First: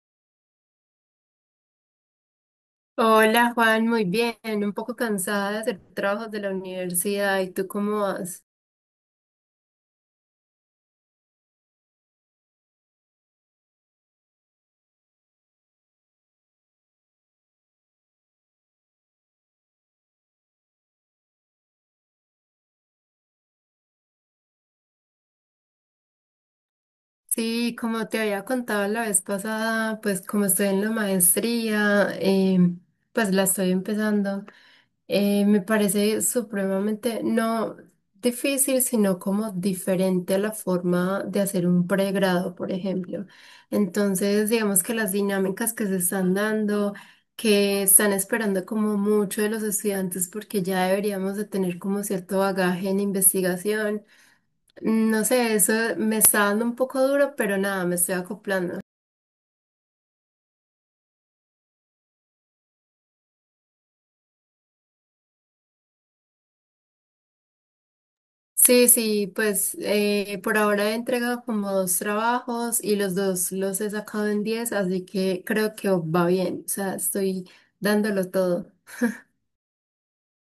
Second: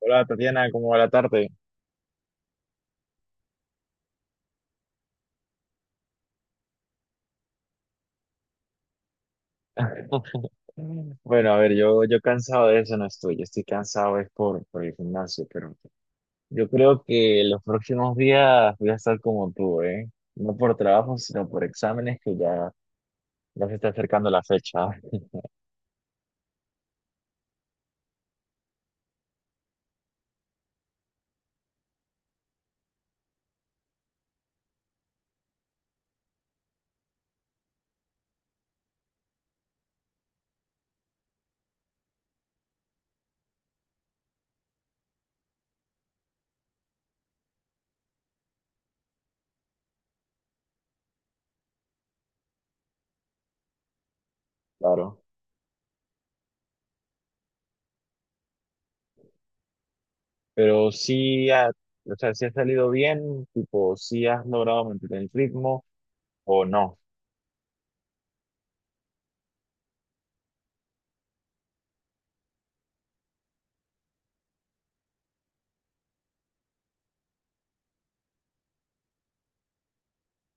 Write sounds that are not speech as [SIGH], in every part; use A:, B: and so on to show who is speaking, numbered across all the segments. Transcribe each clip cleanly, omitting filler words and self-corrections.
A: Hola Tatiana, ¿cómo va la tarde?
B: Hola Juan, muy bien, un poco cansada de hacer trabajos de la universidad. ¿Y tú cómo vas?
A: [LAUGHS] Bueno, a ver, yo cansado de eso no estoy, yo estoy cansado es por el gimnasio, pero yo creo que los próximos días voy a estar como tú, ¿eh? No por trabajo, sino por exámenes que ya se está acercando la fecha. [LAUGHS]
B: Sí, como te había contado la vez pasada, pues como estoy en la maestría, pues la estoy empezando. Me parece supremamente, no difícil, sino como diferente a la forma de hacer un pregrado, por ejemplo. Entonces, digamos que las dinámicas que se están dando, que están esperando como mucho de los estudiantes, porque ya deberíamos de tener como cierto bagaje en investigación.
A: Claro.
B: No sé, eso me está dando un poco duro, pero nada, me estoy acoplando.
A: Pero sí, o sea, si has salido bien, tipo, si has logrado mantener el ritmo o no.
B: Sí, sí, pues por ahora he entregado como dos trabajos y los dos los he sacado en 10, así que creo que va bien, o sea, estoy dándolo todo.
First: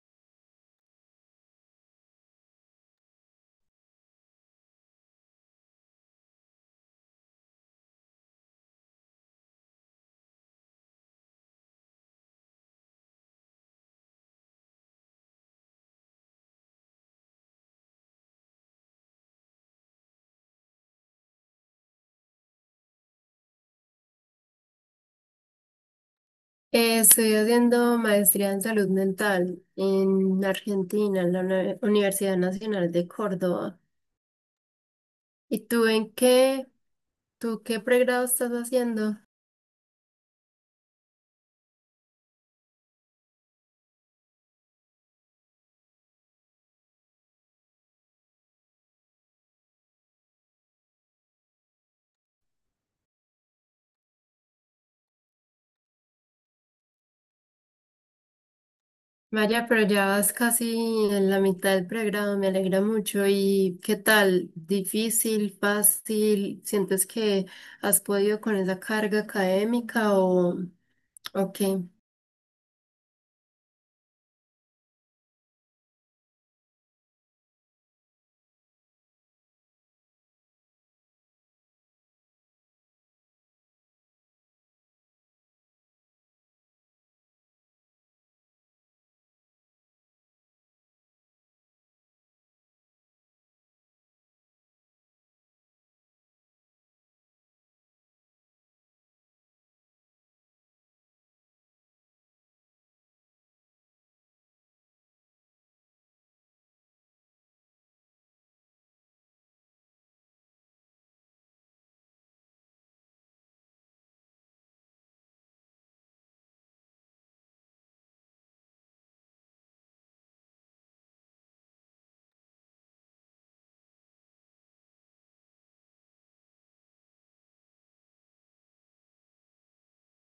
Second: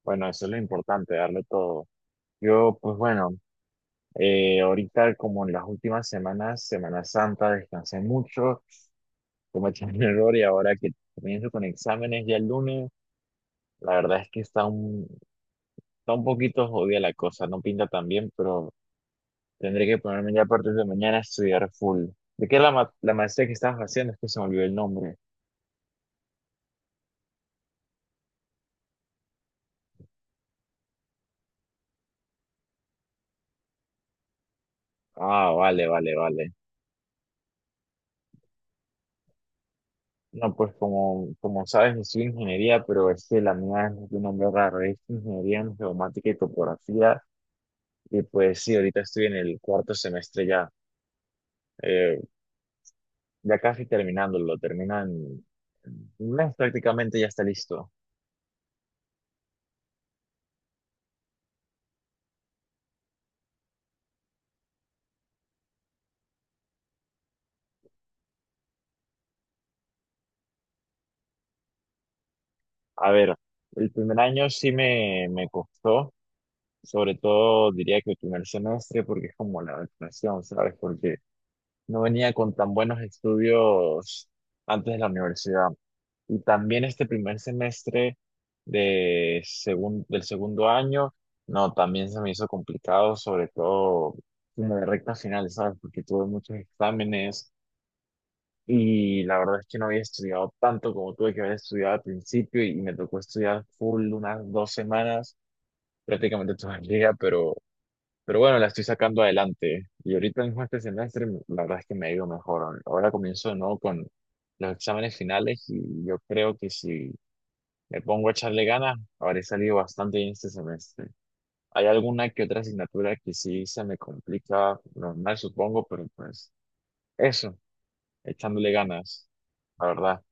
A: Bueno, eso es lo importante, darle todo. Yo, pues bueno. Ahorita, como en las últimas semanas, Semana Santa, descansé mucho, cometí un [LAUGHS] error y ahora que comienzo con exámenes ya el lunes, la verdad es que está un poquito jodida la cosa, no pinta tan bien, pero tendré que ponerme ya a partir de mañana a estudiar full. ¿De qué es la maestría que estabas haciendo? Es que se me olvidó el nombre.
B: Estoy haciendo maestría en salud mental en Argentina, en la Universidad Nacional de Córdoba.
A: Ah,
B: ¿Y tú
A: vale,
B: en
A: vale, vale.
B: qué? ¿Tú qué pregrado estás haciendo?
A: No, pues como sabes, yo soy ingeniería, pero es que la mía es de un nombre raro, es ingeniería en geomática y topografía. Y pues sí, ahorita estoy en el cuarto semestre ya. eh, ya casi terminándolo, terminan un mes prácticamente ya está listo.
B: Vaya, pero ya vas casi en la mitad del programa. Me alegra mucho. ¿Y qué tal? ¿Difícil, fácil? ¿Sientes que has podido con esa carga académica o qué?
A: A ver, el primer año sí me costó, sobre todo diría que el primer semestre, porque es como la vacunación, ¿sabes? Porque no venía con tan buenos estudios antes de la universidad. Y también este primer semestre del segundo año, no, también se me hizo complicado, sobre todo en la recta final, ¿sabes? Porque tuve muchos exámenes. Y la verdad es que no había estudiado tanto como tuve que haber estudiado al principio y me tocó estudiar full unas 2 semanas, prácticamente toda el día, pero bueno, la estoy sacando adelante. Y ahorita mismo este semestre, la verdad es que me ha ido mejor. Ahora comienzo, ¿no?, con los exámenes finales y yo creo que si me pongo a echarle ganas, habré salido bastante bien este semestre. Hay alguna que otra asignatura que sí se me complica, normal supongo, pero pues eso, echándole ganas, la verdad.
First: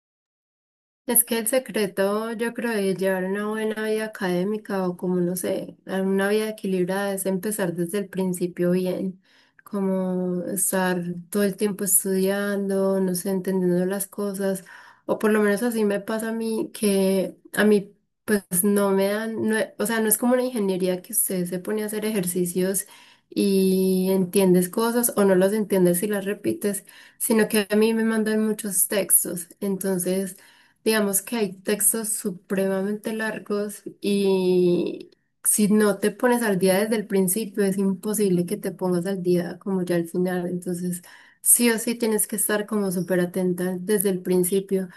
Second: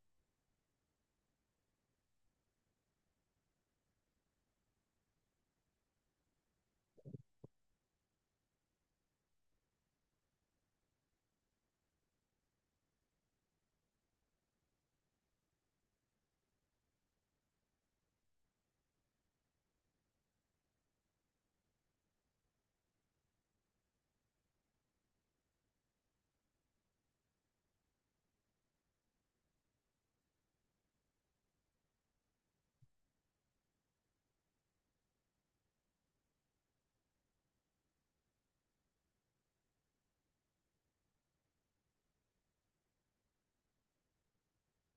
B: Es que el secreto, yo creo, de llevar una buena vida académica o como, no sé, una vida equilibrada es empezar desde el principio bien, como estar todo el tiempo estudiando, no sé, entendiendo las cosas, o por lo menos así me pasa a mí, que a mí pues no me dan, no, o sea, no es como una ingeniería que usted se pone a hacer ejercicios y entiendes cosas o no las entiendes y las repites, sino que a mí me mandan muchos textos, entonces. Digamos que hay textos supremamente largos y si no te pones al día desde el principio, es imposible que te pongas al día como ya al final. Entonces, sí o sí tienes que estar como súper atenta desde el principio.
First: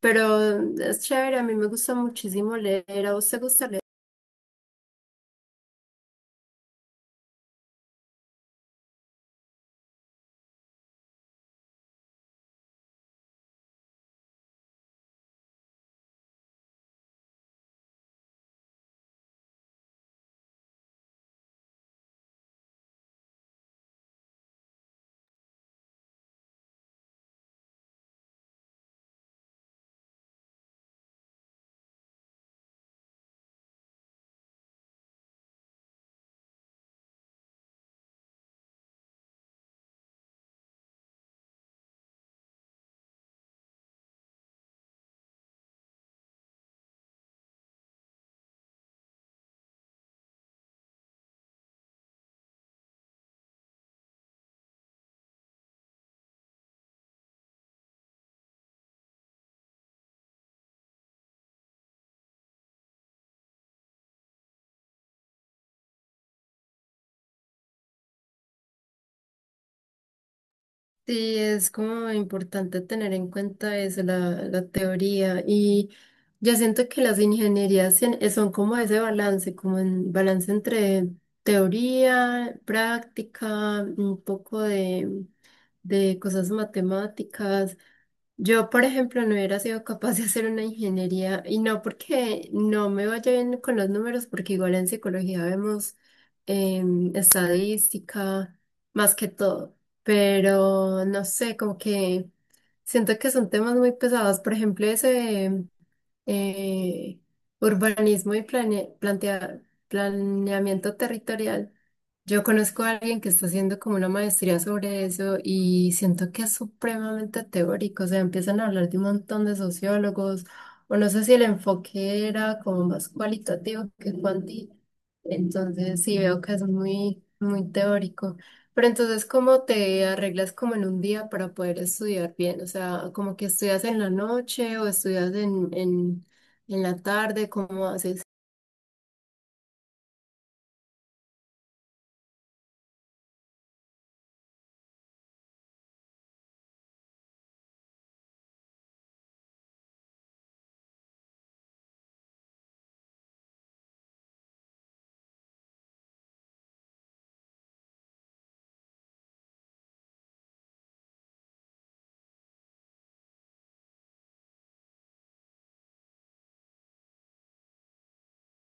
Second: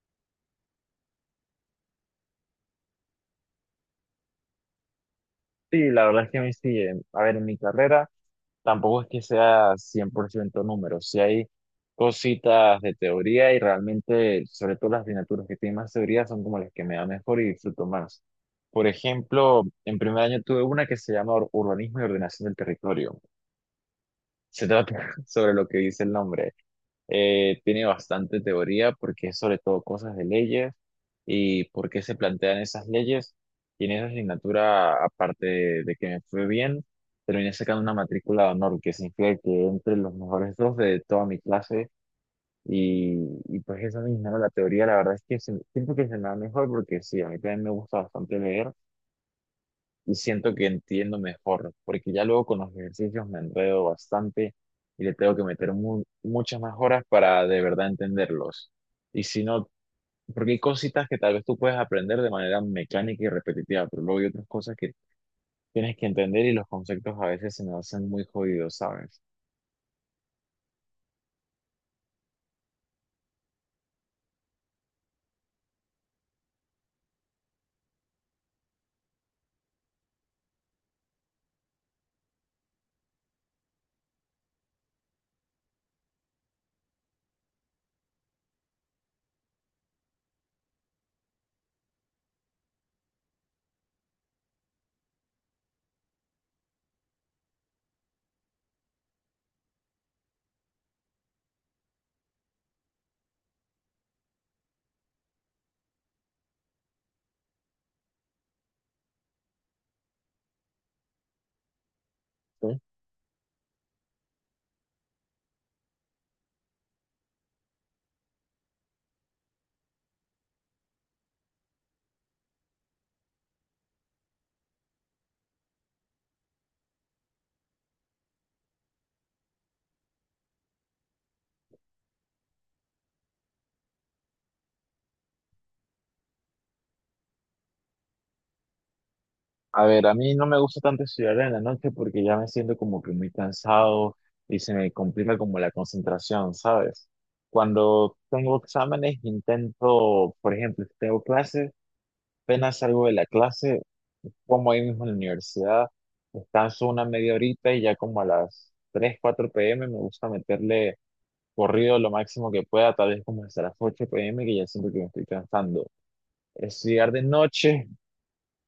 B: Pero es chévere, a mí me gusta muchísimo leer. ¿A vos te gusta leer?
A: Sí, la verdad es que a mí sí, a ver, en mi carrera tampoco es que sea 100% números, sí hay cositas de teoría y realmente, sobre todo las asignaturas que tienen más teoría son como las que me dan mejor y disfruto más. Por ejemplo, en primer año tuve una que se llama Urbanismo y Ordenación del Territorio. Se trata [LAUGHS] sobre lo que dice el nombre. Tiene bastante teoría porque es sobre todo cosas de leyes y por qué se plantean esas leyes. Y en esa asignatura, aparte de que me fue bien, terminé sacando una matrícula de honor, que significa que entre los mejores dos de toda mi clase. Y pues esa misma, ¿no? La teoría, la verdad es que siento que se me da mejor porque sí, a mí también me gusta bastante leer y siento que entiendo mejor, porque ya luego con los ejercicios me enredo bastante y le tengo que meter muchas más horas para de verdad entenderlos. Y si no, porque hay cositas que tal vez tú puedes aprender de manera mecánica y repetitiva, pero luego hay otras cosas que tienes que entender y los conceptos a veces se me hacen muy jodidos, ¿sabes?
B: Sí, es como importante tener en cuenta eso, la teoría. Y yo siento que las ingenierías son como ese balance, como un balance entre teoría, práctica, un poco de cosas matemáticas. Yo, por ejemplo, no hubiera sido capaz de hacer una ingeniería y no porque no me vaya bien con los números, porque igual en psicología vemos estadística más que todo, pero no sé, como que siento que son temas muy pesados. Por ejemplo, ese eh, urbanismo y plane- plantea- planeamiento territorial. Yo conozco a alguien que está haciendo como una maestría sobre eso y siento que es supremamente teórico. O sea, empiezan a hablar de un montón de sociólogos, o no sé si el enfoque era como más cualitativo que cuantitativo. Entonces sí veo que es muy, muy teórico. Pero entonces, ¿cómo te arreglas como en un día para poder estudiar bien? O sea, como que estudias en la noche o estudias en la tarde, ¿cómo haces?
A: A ver, a mí no me gusta tanto estudiar en la noche porque ya me siento como que muy cansado y se me complica como la concentración, ¿sabes? Cuando tengo exámenes intento, por ejemplo, si tengo clases, apenas salgo de la clase, como ahí mismo en la universidad, descanso una media horita y ya como a las 3, 4 p.m. me gusta meterle corrido lo máximo que pueda, tal vez como hasta las 8 p.m. que ya siento que me estoy cansando. Estudiar de noche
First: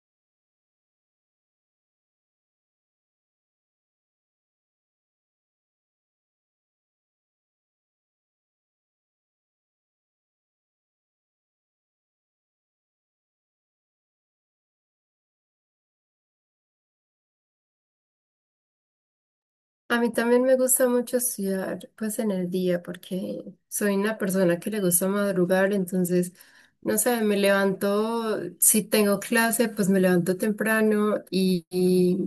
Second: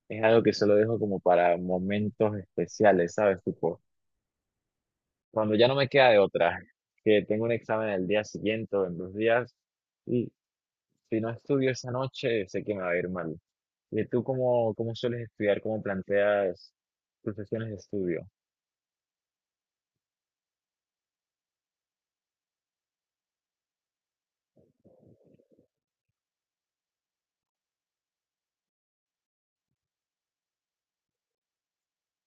A: es algo que solo dejo como para momentos especiales, ¿sabes? Tipo, cuando ya no me queda de otra, que tengo un examen el día siguiente o en 2 días, y si no estudio esa noche, sé que me va a ir mal. ¿Y tú cómo sueles estudiar? ¿Cómo planteas tus sesiones de estudio?
B: A mí también me gusta mucho estudiar pues en el día porque soy una persona que le gusta madrugar, entonces, no sé, me levanto, si tengo clase, pues me levanto temprano y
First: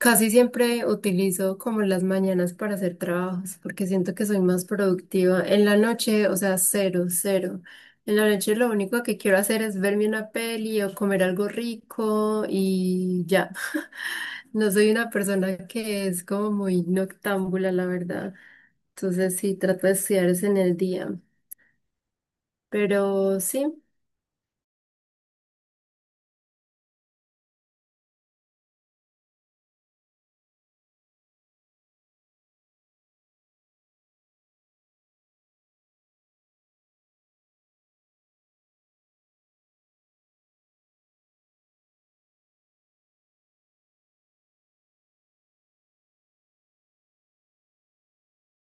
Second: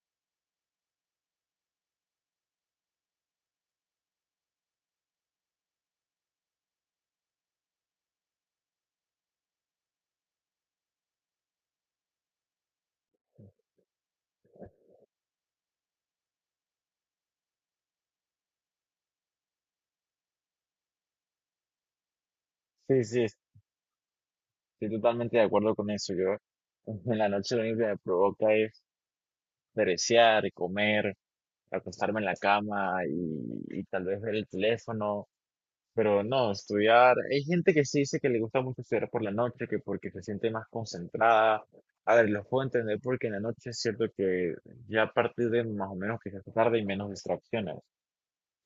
B: casi siempre utilizo como las mañanas para hacer trabajos, porque siento que soy más productiva. En la noche, o sea, cero. En la noche lo único que quiero hacer es verme una peli o comer algo rico y ya. [LAUGHS] No soy una persona que es como muy noctámbula, la verdad. Entonces sí, trato de estudiar es en el día.
A: Sí, sí,
B: Pero sí,
A: estoy totalmente de acuerdo con eso. Yo [LAUGHS] en la noche lo único que me provoca es perecear, comer, acostarme en la cama y tal vez ver el teléfono. Pero no, estudiar. Hay gente que sí dice que le gusta mucho estudiar por la noche, que porque se siente más concentrada. A ver, los puedo entender porque en la noche es cierto que ya a partir de más o menos que se hace tarde y menos distracciones.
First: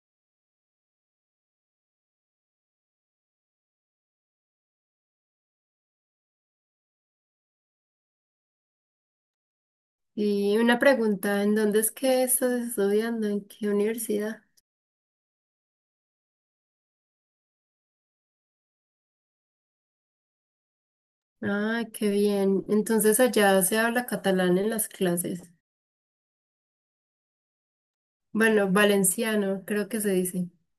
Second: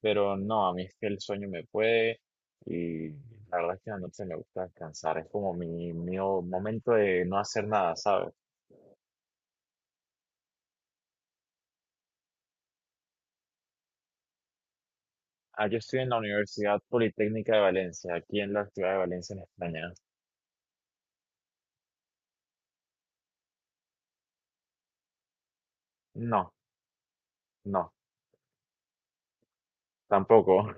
A: Pero no, a mí es que el sueño me puede y la verdad es que en la noche me gusta descansar. Es como mi momento de no hacer nada, ¿sabes?
B: y una pregunta, ¿en dónde es que estás estudiando? ¿En qué universidad?
A: Ah, yo estoy en la Universidad Politécnica de Valencia, aquí en la ciudad de Valencia, en España.
B: Ah, qué bien. Entonces allá se habla catalán en las clases.
A: No, no,
B: Bueno, valenciano, creo que se dice.
A: tampoco.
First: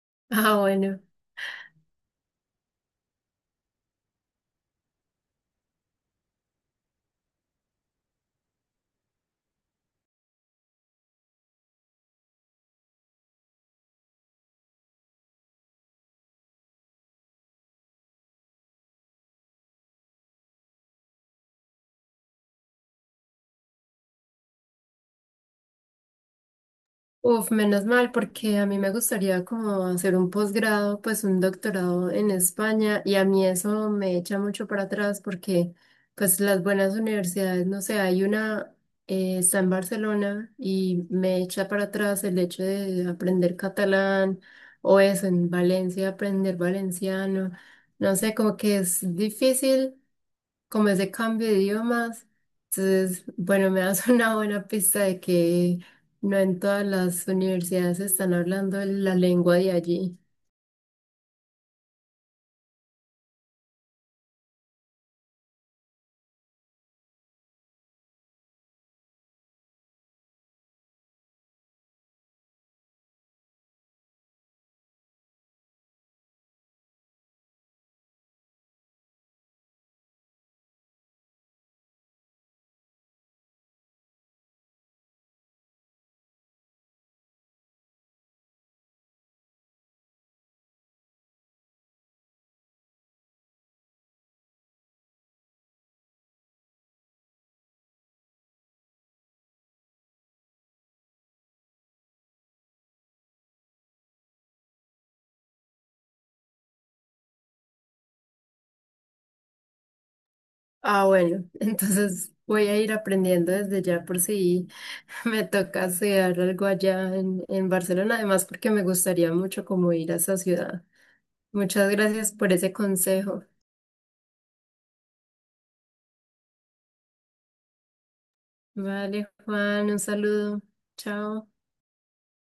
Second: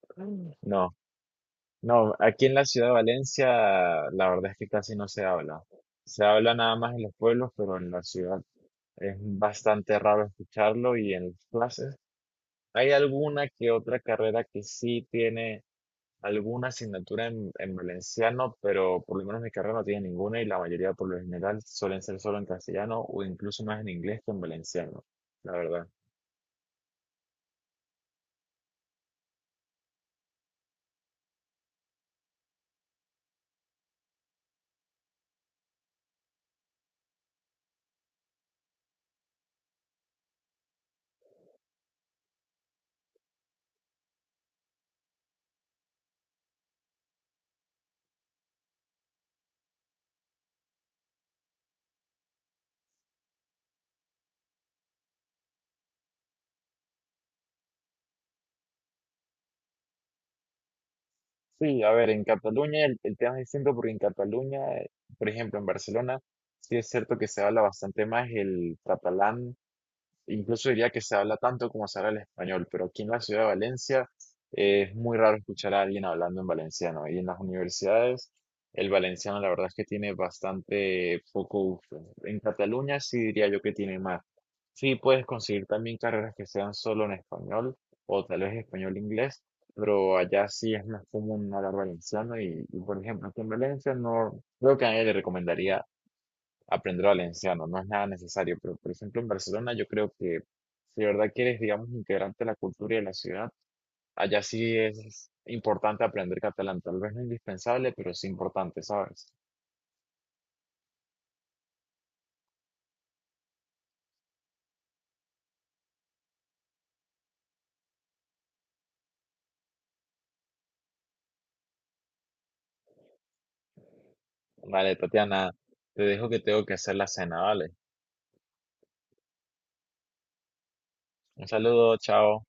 A: [LAUGHS]
B: Ah,
A: No.
B: bueno.
A: No, aquí en la ciudad de Valencia la verdad es que casi no se habla. Se habla nada más en los pueblos, pero en la ciudad es bastante raro escucharlo y en las clases hay alguna que otra carrera que sí tiene alguna asignatura en valenciano, pero por lo menos mi carrera no tiene ninguna y la mayoría por lo general suelen ser solo en castellano o incluso más en inglés que en valenciano, la verdad.
B: Uf, menos mal, porque a mí me gustaría como hacer un posgrado, pues un doctorado en España, y a mí eso me echa mucho para atrás porque pues las buenas universidades, no sé, hay una, está en Barcelona y me echa para atrás el hecho de aprender catalán o eso, en Valencia aprender valenciano, no sé, como que es difícil como ese cambio de idiomas. Entonces, bueno, me das [LAUGHS] una buena pista de que no en todas las universidades están hablando la lengua de allí.
A: Sí, a ver, en Cataluña el tema es distinto porque en Cataluña, por ejemplo, en Barcelona, sí es cierto que se habla bastante más el catalán. Incluso diría que se habla tanto como se habla el español, pero aquí en la ciudad de Valencia, es muy raro escuchar a alguien hablando en valenciano. Y en las universidades, el valenciano la verdad es que tiene bastante poco uso. En Cataluña sí diría yo que tiene más. Sí puedes conseguir también carreras que sean solo en español o tal vez español-inglés, pero allá sí es más común hablar valenciano y, por ejemplo, aquí en Valencia no creo que a nadie le recomendaría aprender valenciano, no es nada necesario, pero por ejemplo en Barcelona yo creo que si de verdad quieres, digamos, integrarte a la cultura y a la ciudad, allá sí es importante aprender catalán, tal vez no indispensable, pero sí importante, ¿sabes?
B: Ah, bueno, [LAUGHS] entonces voy a ir aprendiendo desde ya por si [LAUGHS] me toca hacer algo allá en Barcelona, además porque me gustaría mucho como ir a esa ciudad. Muchas gracias por ese consejo.
A: Vale, Tatiana, te dejo que tengo que hacer la cena, ¿vale?
B: Vale, Juan, un saludo.
A: Un
B: Chao.
A: saludo, chao.